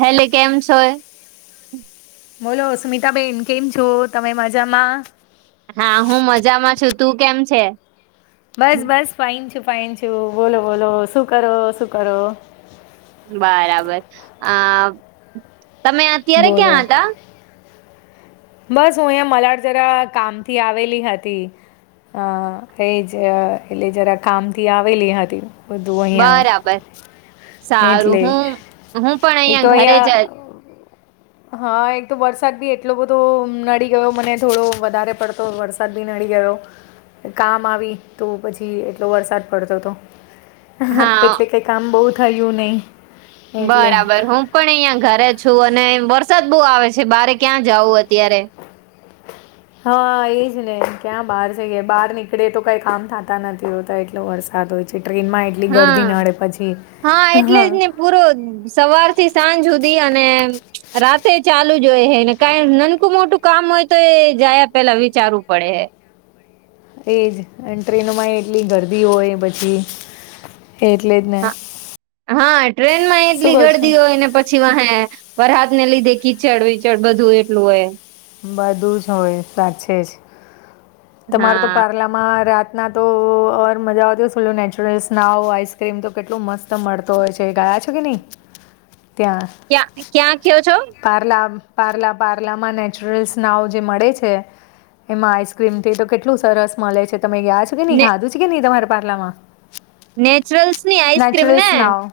હેલે કેમ છોય. બોલો સુમિતાબેન કેમ છો? તમે મજામાં. હા હું મજામાં છું. તું કેમ છે? બસ બસ ફાઇન છું ફાઇન છું, બોલો બોલો શું કરો શું કરો. બરાબર અ તમે અત્યારે બોલો ક્યાં હતા? બસ હું અહીંયા મલાડ જરા કામથી આવેલી હતી. અ એ જ એટલે જરા કામ થી આવેલી હતી. બધું બરાબર અહીંયા સારું એટલે હું હું પણ એક તો અહિયાં ઘરે જ અહીંયા જ- હા એક તો વરસાદ બી એટલો બધો નડી ગયો મને થોડો વધારે પડતો વરસાદ બી નડી ગયો. કામ આવી તો પછી એટલો વરસાદ પડતો તો. અહહ હા એટલે કે કામ બહુ થયું નહી. બરાબર હો. પણ અહિયાં ઘરે છું અને વરસાદ બહુ આવે છે બારે ક્યાં જવું અત્યારે. હા એજ ને ક્યાં બહાર જઈ ગાય બહાર નીકળે તો કઈ કામ થાતા નથી હોતા એટલો વરસાદ હોય છે. તે ટ્રેન માં એટલી હા ગર્દી નડે પછી હ. મૂ રોજ સવાર થી સાંજ હુધી અને રાતે ચાલુ જોયે હેને કાર નનકું મોટું કામ હોય તો એ જાયા પેલા વિચારવું પડે હે. એ જ અન ટ્રેનોમાં એટલી ગરદી હોય પછી એટલે જ ને. હા ટ્રેન માં શું એટલી કહો છો ગડદી હોય ને પછ છી વા હે વરહાદ ને લીધે કીચડ વિચડ બધું એટલું હોય. બધું જ હોય સાચે જ તમાર તો હા પાર્લા માં રાતના તો ઓર મજા આવતી હોય નેચરલ સ્નાવ આઈસક્રીમ તો કેટલું મસ્ત ત મળતો હોય છે ગાયા છો કે નહી ત્યાં. ક્યા ક્યાં કયો છો? પાર્લા પાર્લા પાર્લામાં નેચરલ્ સ્નાવ જે મળે છે. એમાં આઈસક્રીમથી તો કેટલું સરસ મળે છે તમે ગયા છો કે નહી ને ખાધું છે કે નહી તમારા પાર્લા માં નેચરલ્સ ની આઈસક્રીમ ને નાવ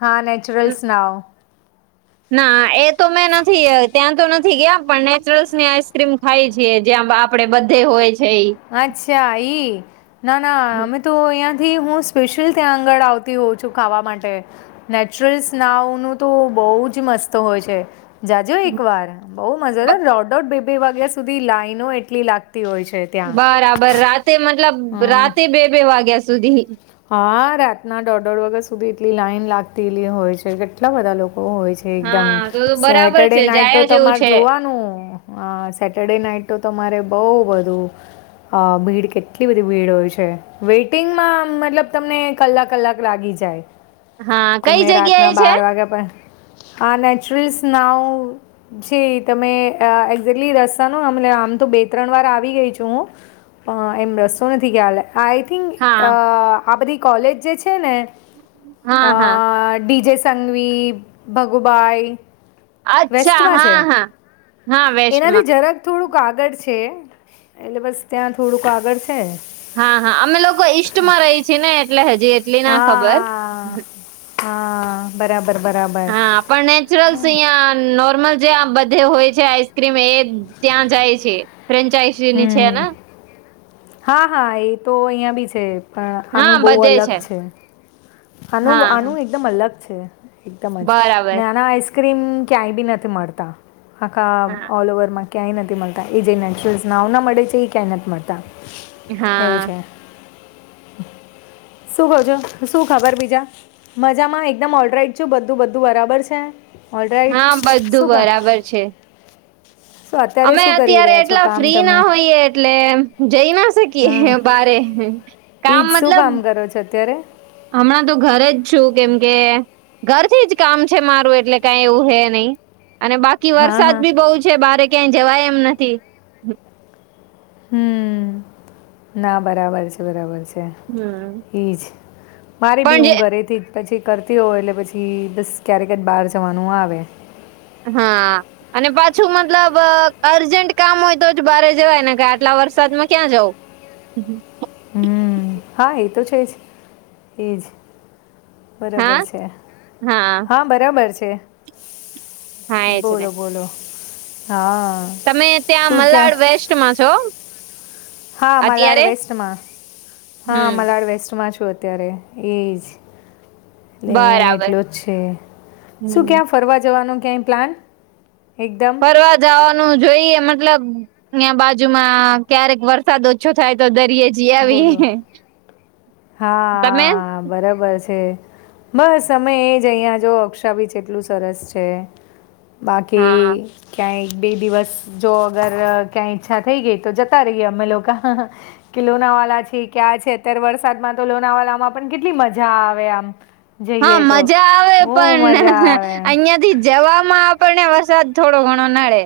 હા નેચુરલ્સ નાઓ ના એ તો મેં નથી ત્યાં તો નથી ગયા પણ નેચરલ્સ ની આઈસ્ક્રીમ ખાય છીએ જ્યાં આપડે બધે હોય છે અચ્છા એઈ ના ના અમે તો અહીંથી હું સ્પેશિયલ ત્યાં આગળ આવતી હોઉં છું ખાવા માટે નેચરલ સ્નાવનું તો બહુ જ મસ્ત હોય છે જાજો એક વાર બહ મજા રોટોટ બે બે વાગ્યા સુધી લાઈનો એટલી લાગતી હોય છે ત્યાં બરાબર રાતે મતલબ હં રાતે બે બે વાગ્યા સુધી હા રાતના દોઢ દોઢ વાગ્યા સુધી એટલી લાઈન લાગતી હોય છે કેટલા બધા લોકો હોય છે એકદમ હા તો તો બરાબર સેટરડે છે નાઈટ તો જાયા જેવું તમારે છે જોવાનું હ સેટરડે નાઈટ તો તમારે બઉ બધું અ ભીડ કેટલી બધી ભીડ હોય છે વેઇટિંગમાં મતલબ તમને કલાક કલાક લાગી જાય હા કઈ તમે જગ્યા રાતના એ છે બાર વાગ્યા પણ હ નેચરલ સ્નાવ જી તમે એક્ઝેકલી રસ્તા નમ આમ તો બે ત્રણ વાર આવી ગઈ છું હું એમ રસ્તો નથી ખ્યાલ આઈ થિંક હા આ બધી કોલેજ જે છે ને હા હા ડીજ સંવીપ ભગુબાઈ અચ્છા વેસ્ટમાં છે હા હા હા વેસ્ટમાં એનાથી જઝરાક થોડુંક આગળ છે એટલે બસ ત્યાં થોડુંક આગળ છે હા હા અમે લોકો ઈષમાં રહી છી ને એટલે હજી એટલી ના ખબર હા હા બરાબર બરાબર હા આપણેપણ નેચરલ્સ અહંનો નોર્મલ જે આ બધે હોય છે આઈસ્ક્રીમ એ ત્યાં જાય છે ફ્રેન્ચઇસી ની છે હમ ને હા હા એ તો અહિયાં બી છે પણ હા આનું બહુ બધે અલગ છે. આનું હા આનું એકદમ અલગ છે એકદમ જ બરાબર અને આના આ આ ક્રીમ ક્યાંય બી નથી મળતા હકા હા ઓલ ઓવરમાં ક્યાંય નથી મળતા એ જે નેચરસ નાવના મળે છે એ ક્યાંય નથી મળતા. એવું હા. છે શું કહ છો શું ખબર બીજા મજામાં એકદમ ઓડરાઈટ છું બધું બધું બરાબર છે ઓલરાઈટ હા બધું શું કર બરાબર છે. શું અત્યારે અમે શું કરી અત્યારે રહ્યા છો એટલા કામ ફ્રી ના તમે હોઈયએ એટલે જઈ ના હા શકીએ બારે. એ કામ જ શું મતલબ કામ કરો છો અત્યારે? હમણાં તો ઘરે જ છું કેમ કે ઘરથી જ કામ છે મારું એટલે કઈ એવું હે નહી અને બાકી કે હા વરસાદ હા બી બહુ છે બારે ક્યાંય જવાય એમ નથી. હમ્મ ના બરાબર છે. બરાબર છે. હમ એઈજ મારે બી પણ જે હું ઘરેથી પછી કરતી હો એટલે પછી બસ ક્યારેક જ બહાર જવાનું આવે. હા. અને પાછું મતલબ અર્જન્ટ કામ હોય તો જ બારે જવાય ને કે આટલા વરસાદમાં ક્યાં જવું? [inaudible] હમ્મ હા એ તો છે જ એજ. હા બરોબર છે. હા બરાબર છે. હા એજ ને બોલો બોલો હા. તમે ત્યાં શું ક્યાં મલાડ વેસ્ટમાં છો? હા મલાડ અત્યારે વેસ્ટમાં. હા હમ મલાડ વેસ્ટમાં છું અત્યારે. એજ અહિયાં બરાબર એટલો જ છે હમ શું ક્યાં ફરવા જવાનું ક્યાંય પ્લાન? એકદમ કરવા જવાનું જોઈએ મતલબ ત્યાં બાજુમાં ક્યારેક વરસાદ ઓછો થાય તો દરિયે જ જઈ બોલો આવીયે. તમે? હા બરાબર છે. બસ અમે એ જ અહીંયા જો અક્ષાબીચ એટલું સરસ છે. બાકી હા ક્યાં એક બે દિવસ જો અગર ક્યાં ઈચ્છા થઈ ગઈ તો જતા રહીએ અમે લોકો. કે લોનાવાલા છે ક્યાં છે અત્યારે વરસાદમાં તો લોનાવાલામાં પણ કેટલી મજા આવે આમ. હા જઈએ તો મજા આવે બહુ પણ મજા આવે અહિયાંથી જવામાં આપણને વરસાદ થોડો ઘણો નડે.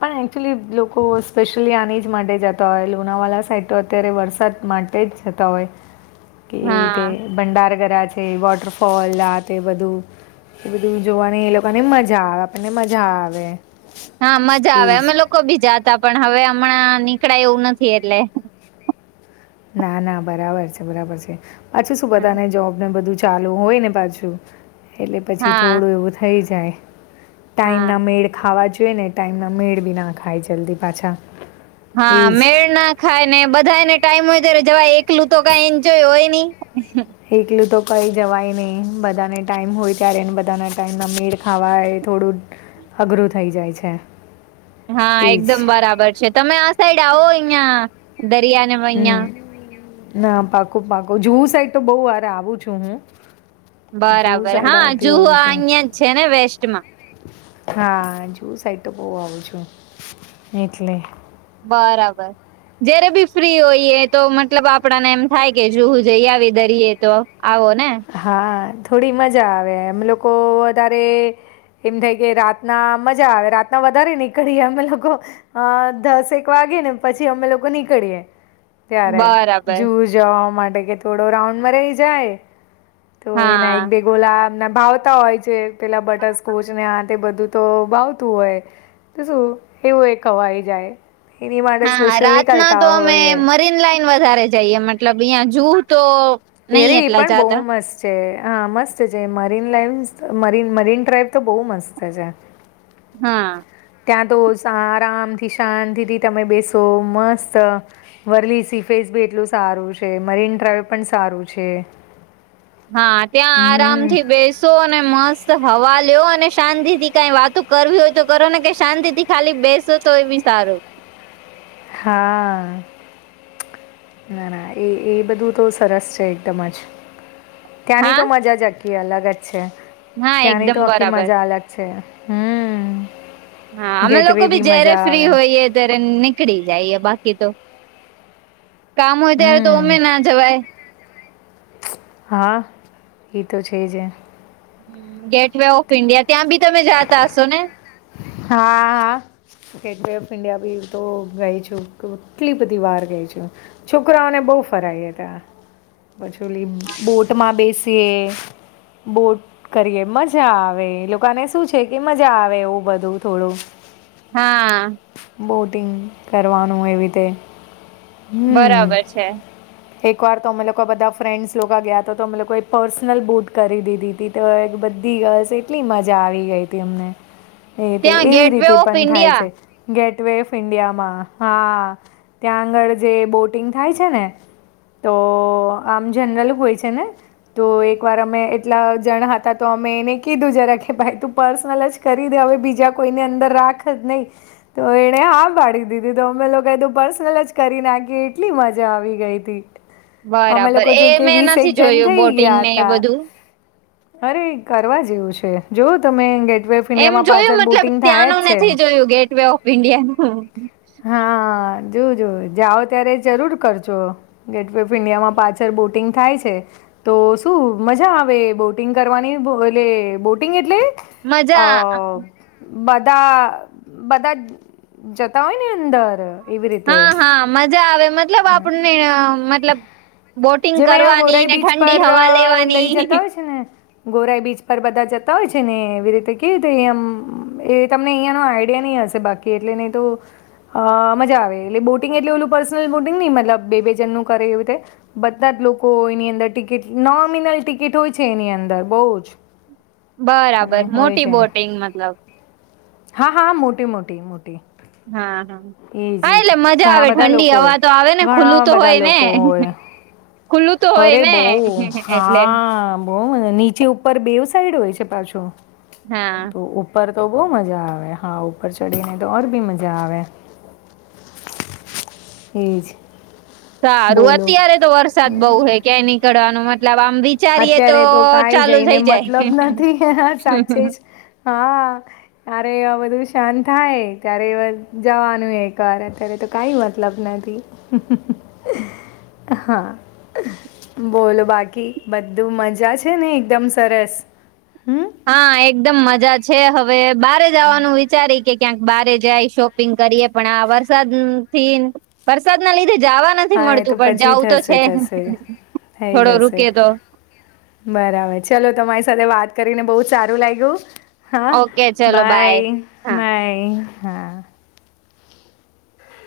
પણ એકચ્યુલી લોકો સ્પેશ્યયલી આની જ માટે જતા હોય. લુણાવાલા સાઈડ તો અત્યારે વરસાદ માટે તે જ થતા હોય કે એ રીતે હા ભંડાર કર્યા છે વોટરફોલ આ તે બધું. એ બધું જોવાની એ લોકોને મજા. આવે આપણને મજા આવે. હા મજા એ આવે અમે જ. લોકો બી જાતા પણ હવે હમણાં નીકળાય એવું નથી એટલે ના ના બરાબર છે બરાબર છે પાછું શું બધાને જોબ ને બધું ચાલુ હોય ને પાછુ એટલે પછી હા થોડું એવું થઈ જાય. હા ટાઈમના મેળ ખાવા જોઈએ ને ટાઈમ ના મેળ બી ના ખાય જલ્દી પાછા. એ હા જ. મેળના ખાય ને બધાને ટાઈમ હોય ત્યારે જવા એકલું તો કઈ એન્જોય હોય નહી. એકલું તો કઈ જવાય નહી બધાને ટાઈમ હોય ત્યારેને બધાના ટાઈમના મેળ ખાવાય થોડું અઘરું થઈ જાય છે. હા એ જ એકદમ બરાબર છે. તમે આ સાઈડ આવો અહિયાં દરિયાને અહિયાં હમ ના પાકો પાકો જવું સાઈડ તો બહુ હરે આવું છું હું. જૂહુ બરાબર સાઈડ હા આવતી જુવો હોઉં આ છું અહિયાં જ છે ને વેસ્ટમાં. હા જુ સાઈડ તો બહ આવું છું એટલે બરાબર જયારે બી ફ્રી હોઈએ તો મતલબ આપડાને એમ થાય કે જોવું જઈએ આવી દરીએ તો આવો ને હા થોડી મજા આવે એમ લોકો વધારે એમ થાય કે રાતના મજા આવે રાતના વધારે નીકળીએ અમે લોકો અ દસક વાગે ને પછી અમે લોકો નીકળીએે ત્યારે બરાબર જુ જવા માટે કે થોડો રાઉન્ડમાં રહી જાય તો એના એક હા ભેગોલામના ભાવતા હોય છે પેલા બટરસ્કોચ ને આથે બધું તો બાવતું હોય તો શું એવું એ કવાય જાય એની માટે હા સ્પેશિયલ રાતના નીકળતા તો અમે હોય એ મરીન લાઈન વધારે જઈએ મતલબ અહં જુહ તો હ ર નહી એ એટલા પણ બઉુ જાતા મસ્ત છે હા મસ્ત છે મરીન લાઈવ મરી મરીન ડ્રાઈવ તો બહુ મસ્ત છે હા ત્યાં તો આરામથી શાંતિથી તમે બેસો મસ્ત વર્લી સીફેસ બી એટલું સારું છે મરીન ડ્રાઈવ પણ સારું છે હા ત્યાં હમ આરામથી બેસ અને મસ્ત હવા લ્યો અને શાંતિ થી કઈ વાતો કરવી હોય તો કરો ને કે શાંતિથી ખાલી બેસો તો એ બ સારો હા ના ના એ એ બધું તો સરસ છે એકદમ જ ત્યાંની હા તો મજા જકી અલગ જ છે હા ત્યાંની તો એકદમ આખી બરાબર મજા અલગ છે હમ હા અમે લોકો ગેટવે બી જયારે મજા ફ્રી આવે હોઈએ ત્યારે પકડી જાયએ બાકી તો કામ હોય ત્યારે તો હમ અમે ના જવાય હા એ તો છે જ ગેટ વે ઓફ ઈન્ડિયા ત્યાં બી તમે જાતા હશો ને હા. હા. ગેટ વ ઓફ ઇન્ડિયા બી તો ગઈ છું કેટલી બધી વાર ગઈ છું. છોકરાઓને બહુ ફરાયયા હતા. પછીલી બોટમાં બેસીએ. બોટ કરીએ મજા આવે લોકોને શું છે કે મજા આવે એવું બધું બુ થોડો હા. બોટિંગ કરવાનું એવી રીતે હમ બરાબર છે એક વાર તો અમે લોકો બધા ફ્રેન્ડ્સ લોકો ગયા હતા તો અમે લોકોએ પર્સનલ બૂટ કરી દીધી હતી તો એક બધી ગલ્સ એટલી મજા આવી ગઈ હતી અમને એ ત્યાં એવી ગેટવે રીતે ઓફ પણ થાય છે. ઇન્ડિયા ગેટ વે ઓફ ઇન્ડિયામાં હા ત્યાં આગળ જે બોટિંગ થાય છે ને તો આમ જનરલ હોય છે ને તો એક વાર અમે એટલા જણા હતા તો અમે એને કીધું જરા કે ભાઈ તું પર્સનલ જ કર દિવસ હવે બીજા કોઈની અંદર રાખ જ નહી તો એણે હા પાડી દીધી તો અમે લોકોએ તું પર્સનલ જ કરી નાખી એટલી મજા આવી ગઈ તી. અમે બરાબર લોકો એ જો કે મેં વીસે નથી એક જન જોયું થઈ બોટિંગ ગયા ને એ હતા બધું અરે કરવા જેવું છે જો તમે ગેટવે ઓફ એમ ઇન્ડિયામાં જોયું પાછળ મતલબ બોટિંગ થાય જ ત્યાંનું છે એમ. નથી જોયું ગેટ વ ઓફ ઈન્ડિયા ન હા જો જો જાઓ ત્યારે જરૂર કરજો ગેટ વ ઓફ ઇન્ડિયામાં પાછળ બોટિંગ થાય છે. તો શું મજા આવે બોટિંગ કરવાની એટલે બોટિંગ એટલે અ મજા બધા બધા જતા હોય ને અંદર એવી રીતે હા હા મજા આવે મતલબ આપણને મતલબ બોટિંગ જે મેં અહીંયા કરવાની ગોરાઈ ને બીચ ઠંડી પર અ, હવા લઈ જતા લેવાની હોય છે ને ગોરાઈ બીચ પર બધા જતા હોય છે ને એવી રીતે કે તે એમ તમને અહીંયા ન આઈડિયા નહી હશે બાકી એટલે નહીં તો અ મજા આવે એટલે બોટિંગ એટલું ઓલું પર્સનલ બોટિંગ નહી મતલબ બે બી જણનું કરે એવુંતે બધા જ લોકો એની અંદર ટિકિટ નોમિ--નલ ટિકિટ હોય છે એની અંદર બહુ જ બરાબર અને હોય મોટી છે બોટિંગ મતલબ હા હા મોટી મોટી મોટી હા. હા. એ હા જ એ એટલે જ મજા ઘણા આવે બધા ઠંડી લોકો હોય હવા તો આવે ને ઘણા ખુલ્લું તો બધા હોય ને લોકો હોય ખુલ્લું તો અરે હોય ને હ હ એટલે બહુને નીચે ઉપર બેવ સાઈડ હોય છે પાછો હા તો ઉપર તો બહુ મજા આવે હા ઉપર ચડી ને તો ઓર બી મજા આવે ત્રી જ સારું બોલો અત્યારે તો વરસાદ બહુ હે ક્યાંય નીકળવાનું મતલબ આમ બી અત્યારે તો કઈ જઈને મતલબ નથી સાચે જ હા ત્યારે એવા બધું શાંત થાય ત્યારે એવા જવાનું એકવાર અત્યારે તો કઈ મતલબ નથી હા બોલો બાકી બધું મજા છે ને એકદમ સરસ હમ હા એકદમ મજા છે હવે બારે જવાનું વિચારી કે ક્યાંક બારે જાય શોપિંગ કરીએ પણ આ વરસાદ થી વરસાદ ના લીધે જવા નથી હા એ તો મળતું પણ પછી જઉ તો થશે છે થશે થઈ થોડો જશે રૂકે તો બરાબર ચલો તમારી સાથે વાત કરીને બહુ સારું લાયગું હા ઓકે ચલો બાય હા બાય હા